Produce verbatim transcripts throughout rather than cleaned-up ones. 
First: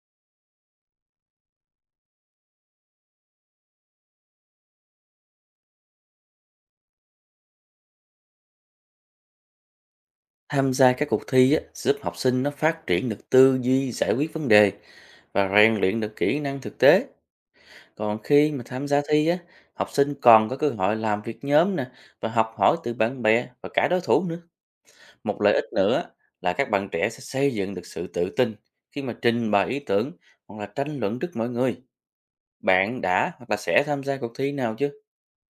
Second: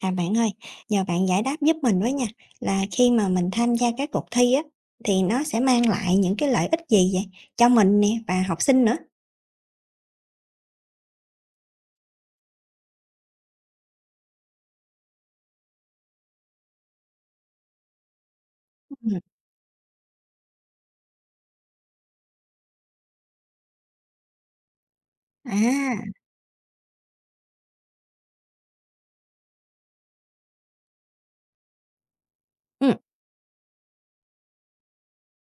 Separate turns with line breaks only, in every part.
À, bạn ơi, nhờ bạn giải đáp giúp mình với nha, là khi mà mình tham gia các cuộc thi á, thì nó sẽ mang lại những cái lợi ích gì vậy? Cho mình nè và học sinh nữa.
Tham gia các cuộc thi á, giúp học sinh nó phát triển được tư duy giải quyết vấn đề và rèn luyện được kỹ năng thực tế. Còn khi mà tham gia
Ừm.
thi á, học sinh còn có cơ hội làm việc nhóm nè và học hỏi từ bạn bè và cả đối thủ nữa. Một lợi ích
À.
nữa là các bạn trẻ sẽ xây dựng được sự tự tin khi mà trình bày ý tưởng hoặc là tranh luận trước mọi người.
ừm,
Bạn đã hoặc là sẽ tham gia cuộc thi nào chưa?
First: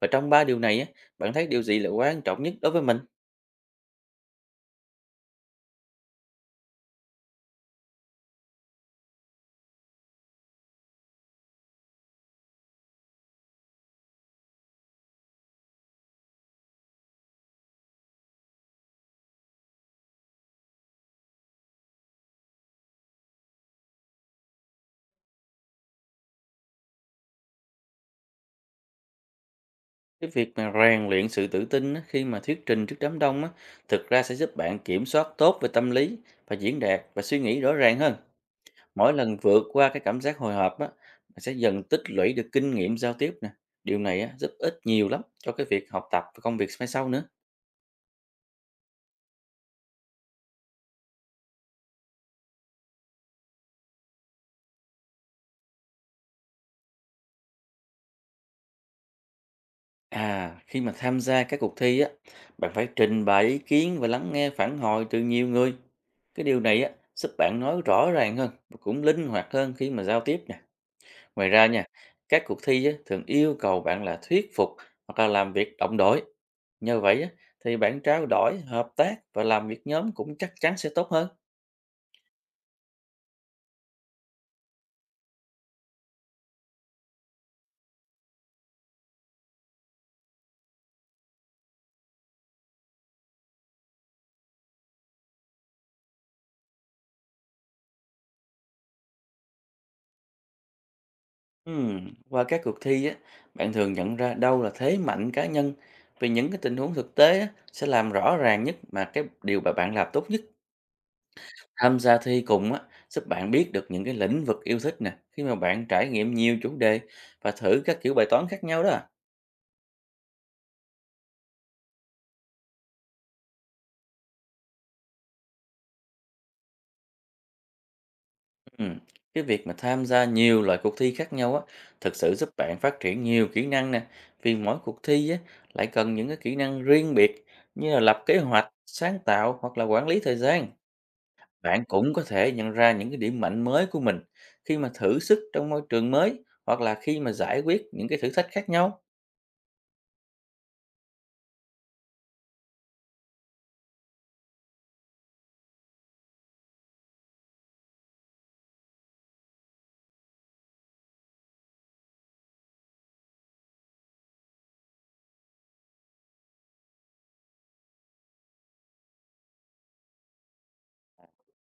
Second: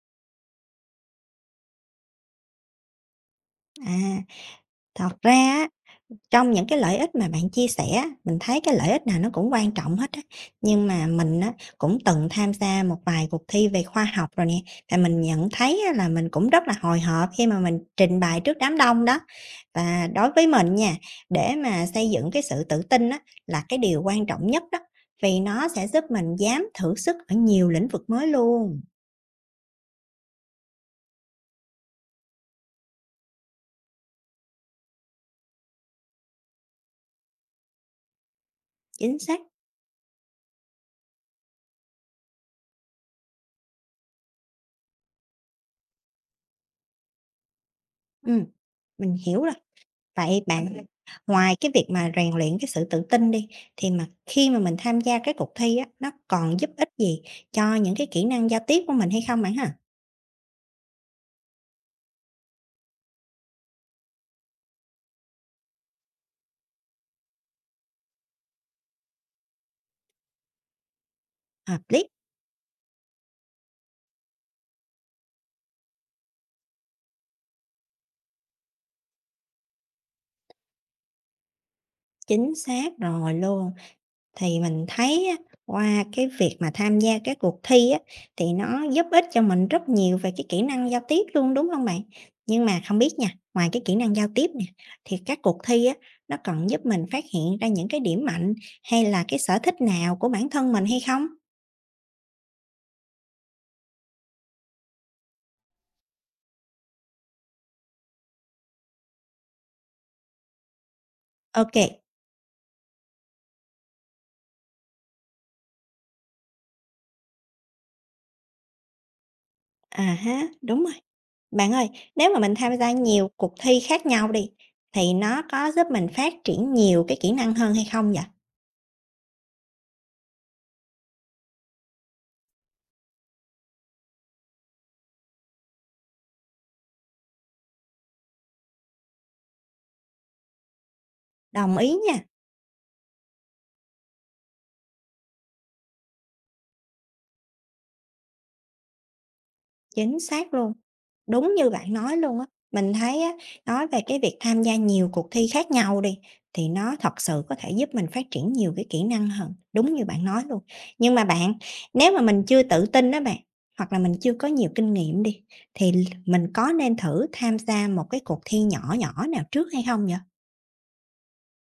Và trong ba điều này á, bạn thấy điều gì là quan trọng nhất đối với mình?
à, thật ra á, trong những cái lợi ích mà bạn chia sẻ, mình thấy cái lợi ích nào nó cũng quan trọng hết á. Nhưng mà mình á, cũng từng tham gia một vài cuộc thi về khoa học rồi nè, và mình nhận thấy á, là mình cũng rất là hồi hộp khi mà mình trình bày trước đám đông đó. Và đối với mình nha, để mà xây dựng cái sự tự tin á, là cái điều quan trọng nhất đó, vì nó sẽ giúp mình dám thử sức ở nhiều lĩnh vực mới luôn.
Cái việc mà rèn luyện sự tự tin á, khi mà thuyết trình trước đám đông á, thực ra sẽ giúp bạn kiểm soát tốt về tâm lý và diễn đạt và suy nghĩ rõ ràng hơn. Mỗi
Chính
lần
xác.
vượt qua cái cảm giác hồi hộp á, bạn sẽ dần tích lũy được kinh nghiệm giao tiếp nè. Điều này á, giúp ích nhiều lắm cho cái việc học tập và công việc mai sau nữa.
Ừm, mình hiểu rồi. Vậy bạn, ngoài cái việc mà rèn luyện cái sự tự tin đi, thì mà khi mà mình tham gia cái cuộc thi á, nó còn giúp ích gì cho những cái kỹ năng giao tiếp của mình hay không bạn ha?
À, khi mà tham gia các cuộc thi á, bạn phải trình bày ý kiến và lắng nghe phản hồi từ nhiều người. Cái điều này á, giúp bạn nói rõ ràng hơn và cũng linh hoạt hơn khi mà giao tiếp nè. Ngoài ra
Hợp
nha,
lý,
các cuộc thi á, thường yêu cầu bạn là thuyết phục hoặc là làm việc đồng đội. Nhờ vậy á, thì bạn trao đổi, hợp tác và làm việc nhóm cũng chắc chắn sẽ tốt hơn.
chính xác rồi luôn. Thì mình thấy á, qua cái việc mà tham gia cái cuộc thi á, thì nó giúp ích cho mình rất nhiều về cái kỹ năng giao tiếp luôn, đúng không bạn? Nhưng mà không biết nha, ngoài cái kỹ năng giao tiếp nè, thì các cuộc thi á, nó còn giúp mình phát hiện ra những cái điểm mạnh hay là cái sở thích nào của bản thân mình hay không?
Ừm, Qua các cuộc thi á, bạn thường nhận ra đâu là thế mạnh cá nhân, vì những cái tình huống thực tế á, sẽ làm rõ ràng nhất mà cái điều mà bạn làm tốt nhất.
OK,
Tham gia thi cùng á, giúp bạn biết được những cái lĩnh vực yêu thích nè khi mà bạn trải nghiệm nhiều chủ đề và thử các kiểu bài toán khác nhau đó.
à ha, đúng rồi. Bạn ơi, nếu mà mình tham gia nhiều cuộc thi khác nhau đi, thì nó có giúp mình phát triển nhiều cái kỹ năng hơn hay không vậy?
Ừ. Cái việc mà tham gia nhiều loại cuộc thi khác nhau á, thực sự giúp bạn phát triển nhiều kỹ năng nè. Vì mỗi cuộc thi á, lại cần những cái kỹ năng riêng biệt, như là lập kế hoạch, sáng tạo hoặc là quản lý thời gian.
Đồng
Bạn
ý
cũng
nha.
có thể nhận ra những cái điểm mạnh mới của mình khi mà thử sức trong môi trường mới hoặc là khi mà giải quyết những cái thử thách khác nhau.
Chính xác luôn, đúng như bạn nói luôn á. Mình thấy á, nói về cái việc tham gia nhiều cuộc thi khác nhau đi, thì nó thật sự có thể giúp mình phát triển nhiều cái kỹ năng hơn, đúng như bạn nói luôn. Nhưng mà bạn, nếu mà mình chưa tự tin đó bạn, hoặc là mình chưa có nhiều kinh nghiệm đi, thì mình có nên thử tham gia một cái cuộc thi nhỏ nhỏ nào trước hay không vậy?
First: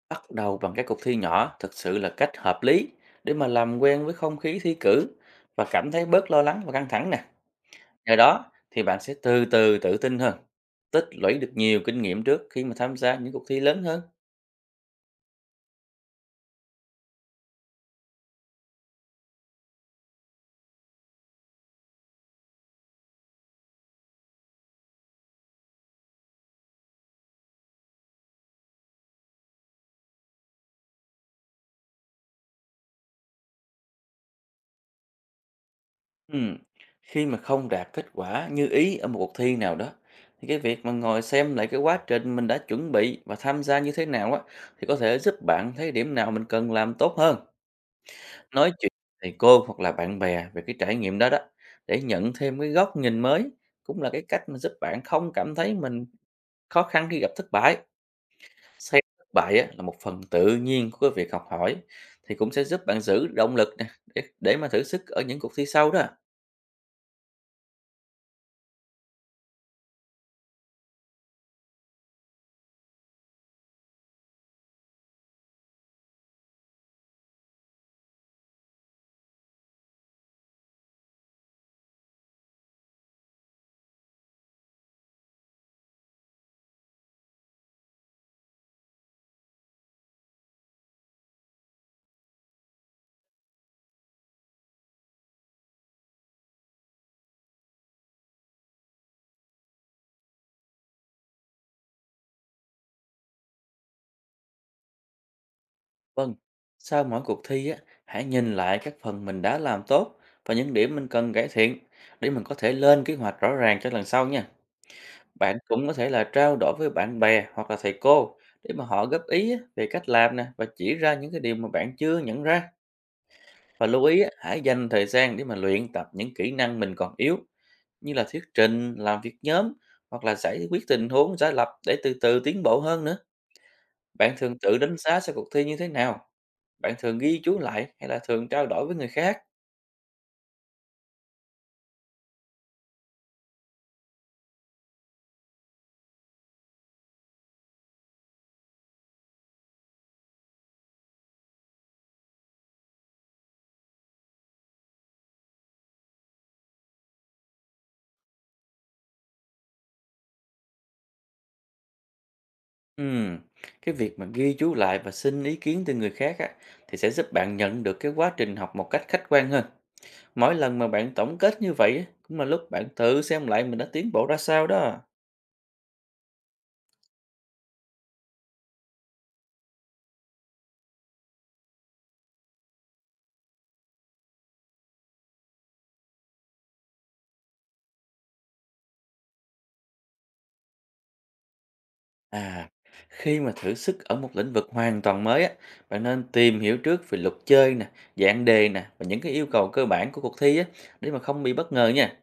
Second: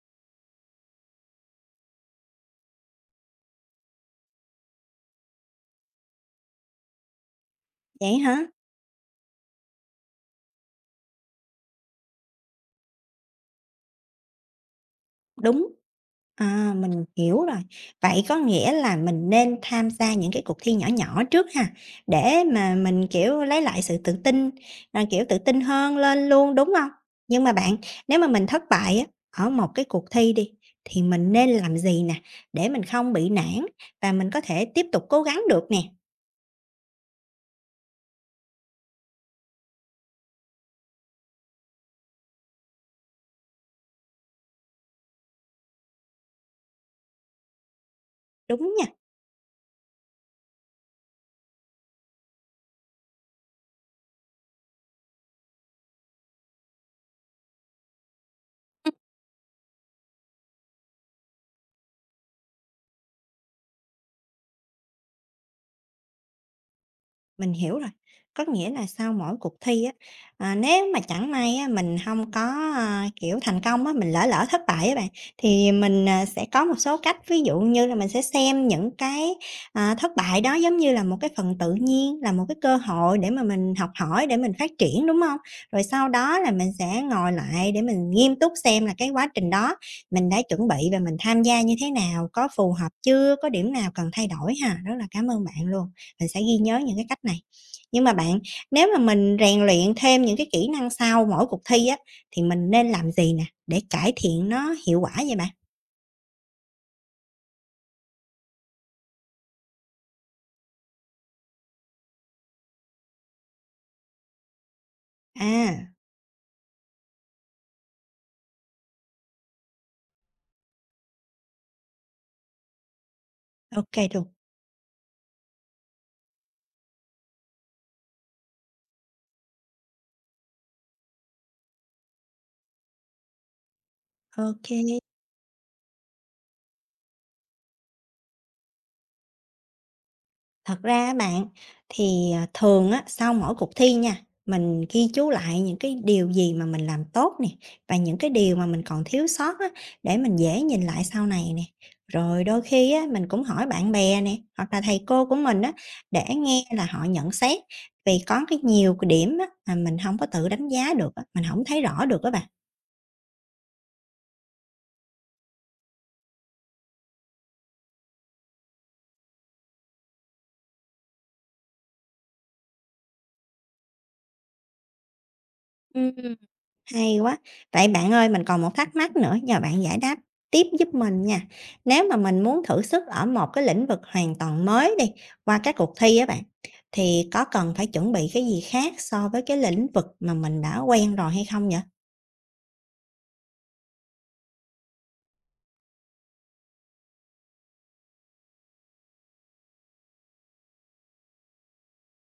Bắt đầu bằng các cuộc thi nhỏ thực sự là cách hợp lý để mà làm quen với không khí thi cử và cảm thấy bớt lo lắng và căng thẳng nè. Nhờ
Vậy
đó
hả?
thì bạn sẽ từ từ tự tin hơn, tích lũy được nhiều kinh nghiệm trước khi mà tham gia những cuộc thi lớn hơn.
Đúng. À, mình hiểu rồi. Vậy có nghĩa là mình nên tham gia những cái cuộc thi nhỏ nhỏ trước ha, để mà mình, kiểu, lấy lại sự tự tin, à, kiểu, tự tin hơn lên luôn, đúng không? Nhưng mà bạn, nếu mà mình thất bại á, ở một cái cuộc thi đi, thì mình nên làm gì nè, để mình không bị nản và mình có thể tiếp tục cố gắng được nè,
Ừm, Khi mà không đạt kết quả như ý ở một cuộc thi nào đó, thì cái việc mà ngồi xem lại cái quá trình mình đã chuẩn bị và tham gia như thế nào á, thì có thể giúp bạn thấy điểm nào mình cần làm tốt hơn. Nói
đúng nha?
chuyện với thầy cô hoặc là bạn bè về cái trải nghiệm đó đó, để nhận thêm cái góc nhìn mới, cũng là cái cách mà giúp bạn không cảm thấy mình khó khăn khi gặp thất bại. Xem thất bại á, là một phần tự nhiên của cái việc học hỏi thì cũng sẽ giúp bạn giữ động lực nè để, để mà thử sức ở những cuộc thi sau đó.
Mình hiểu rồi. Có nghĩa là sau mỗi cuộc thi á, à, nếu mà chẳng may á, mình không có, à, kiểu, thành công á, mình lỡ lỡ thất bại á bạn, thì mình, à, sẽ có một số cách, ví dụ như là mình sẽ xem những cái, à, thất bại đó giống như là một cái phần tự nhiên, là một cái cơ hội để mà mình học hỏi, để mình phát triển, đúng không? Rồi sau đó là mình sẽ ngồi lại để mình nghiêm túc xem là cái quá trình đó mình đã chuẩn bị và mình tham gia như thế nào, có phù hợp chưa, có điểm nào cần thay đổi ha. Rất là cảm ơn bạn luôn. Mình sẽ ghi nhớ những cái cách này. Nhưng mà bạn, nếu mà mình rèn luyện thêm những cái kỹ năng sau mỗi cuộc thi á, thì mình nên làm gì nè, để cải thiện nó hiệu quả vậy bạn?
Vâng, sau mỗi cuộc thi á, hãy nhìn lại các phần mình đã làm tốt và những điểm mình cần cải thiện, để mình có thể lên kế hoạch rõ ràng cho lần sau nha. Bạn cũng
À,
có thể là trao đổi với bạn bè hoặc là thầy cô để mà họ góp ý á, về cách làm nè và chỉ ra những cái điều mà bạn chưa nhận ra.
ok
Và
kê
lưu ý
luôn.
á, hãy dành thời gian để mà luyện tập những kỹ năng mình còn yếu, như là thuyết trình, làm việc nhóm hoặc là giải quyết tình huống giả lập để từ từ tiến bộ hơn nữa. Bạn
Ô.
thường tự đánh giá sau cuộc thi như thế nào? Bạn thường ghi chú lại hay là thường trao đổi với người khác?
Thật ra á bạn, thì, à, thường á, sau mỗi cuộc thi nha, mình ghi chú lại những cái điều gì mà mình làm tốt nè, và những cái điều mà mình còn thiếu sót á, để mình dễ nhìn lại sau này nè. Rồi đôi khi á, mình cũng hỏi bạn bè nè, hoặc là thầy cô của mình á, để nghe là họ nhận xét, vì có cái nhiều cái điểm á, mà mình không có tự đánh giá được á, mình không thấy rõ được á bạn.
Ừm, Cái việc mà ghi chú lại và xin ý kiến từ người khác á, thì sẽ giúp bạn nhận được cái quá trình học một cách khách quan hơn. Mỗi lần mà bạn tổng kết như vậy á, cũng là lúc bạn tự xem lại mình đã tiến bộ ra sao đó.
Ừm. Hay quá! Vậy bạn ơi, mình còn một thắc mắc nữa, nhờ bạn giải đáp tiếp giúp mình nha. Nếu mà mình muốn thử sức ở một cái lĩnh vực hoàn toàn mới đi, qua các cuộc thi á bạn, thì có cần phải chuẩn bị cái gì khác so với cái lĩnh vực mà mình đã quen rồi hay không vậy?
À, khi mà thử sức ở một lĩnh vực hoàn toàn mới á, bạn nên tìm hiểu trước về luật chơi nè, dạng đề nè và những cái yêu cầu cơ bản của cuộc thi á, để mà không bị bất ngờ nha.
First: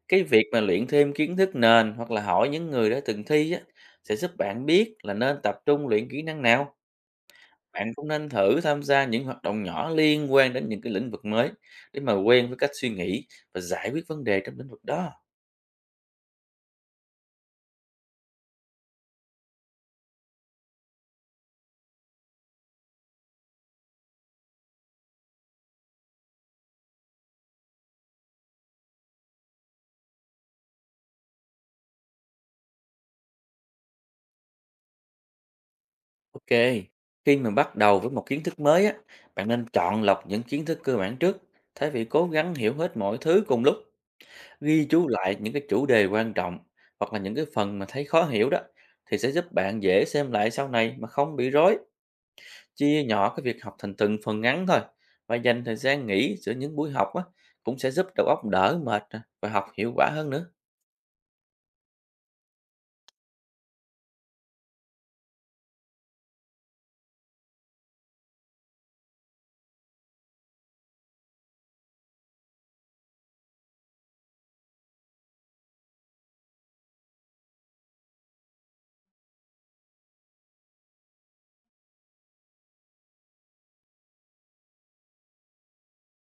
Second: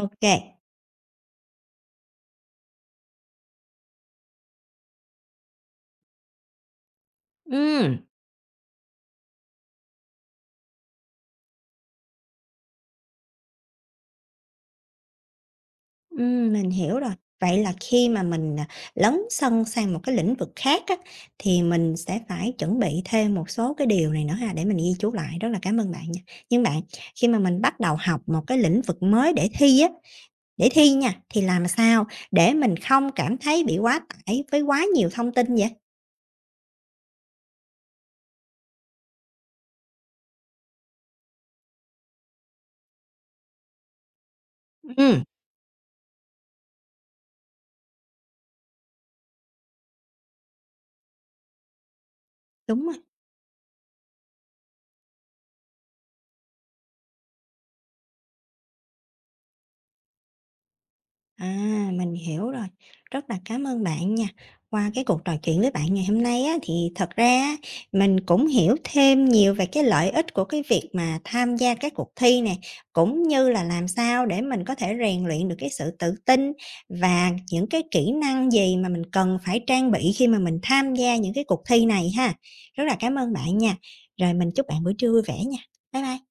Ok,
Cái
kê.
việc mà luyện thêm kiến thức nền hoặc là hỏi những người đã từng thi á, sẽ giúp bạn biết là nên tập trung luyện kỹ năng nào. Bạn cũng nên thử tham gia những hoạt động nhỏ liên quan đến những cái lĩnh vực mới để mà quen với cách suy nghĩ và giải quyết vấn đề trong lĩnh vực đó.
Ừm, mình hiểu rồi. Vậy là khi mà mình, à, lấn sân sang một cái lĩnh vực khác á, thì mình sẽ phải chuẩn bị thêm một số cái điều này nữa ha, để mình ghi chú lại, rất là cảm ơn bạn nha. Nhưng bạn, khi mà mình bắt đầu học một cái lĩnh vực mới để thi á để thi nha, thì làm sao để mình không cảm thấy bị quá tải với quá nhiều thông tin vậy?
Ok, khi mà bắt đầu với một kiến thức mới á, bạn nên chọn lọc những kiến thức cơ bản trước, thay vì cố gắng hiểu hết mọi thứ cùng lúc. Ghi chú
Ừm,
lại những cái chủ đề quan trọng hoặc là những cái phần mà thấy khó hiểu đó thì sẽ giúp bạn dễ xem lại sau này mà không bị rối.
đúng rồi.
Chia nhỏ cái việc học thành từng phần ngắn thôi và dành thời gian nghỉ giữa những buổi học á, cũng sẽ giúp đầu óc đỡ mệt nè và học hiệu quả hơn nữa.
À, mình hiểu rồi. Rất là cảm ơn bạn nha. Qua cái cuộc trò chuyện với bạn ngày hôm nay á, thì thật ra á, mình cũng hiểu thêm nhiều về cái lợi ích của cái việc mà tham gia các cuộc thi nè, cũng như là làm sao để mình có thể rèn luyện được cái sự tự tin và những cái kỹ năng gì mà mình cần phải trang bị khi mà mình tham gia những cái cuộc thi này ha. Rất là cảm ơn bạn nha. Rồi mình chúc bạn buổi trưa vui vẻ nha. Bye bye.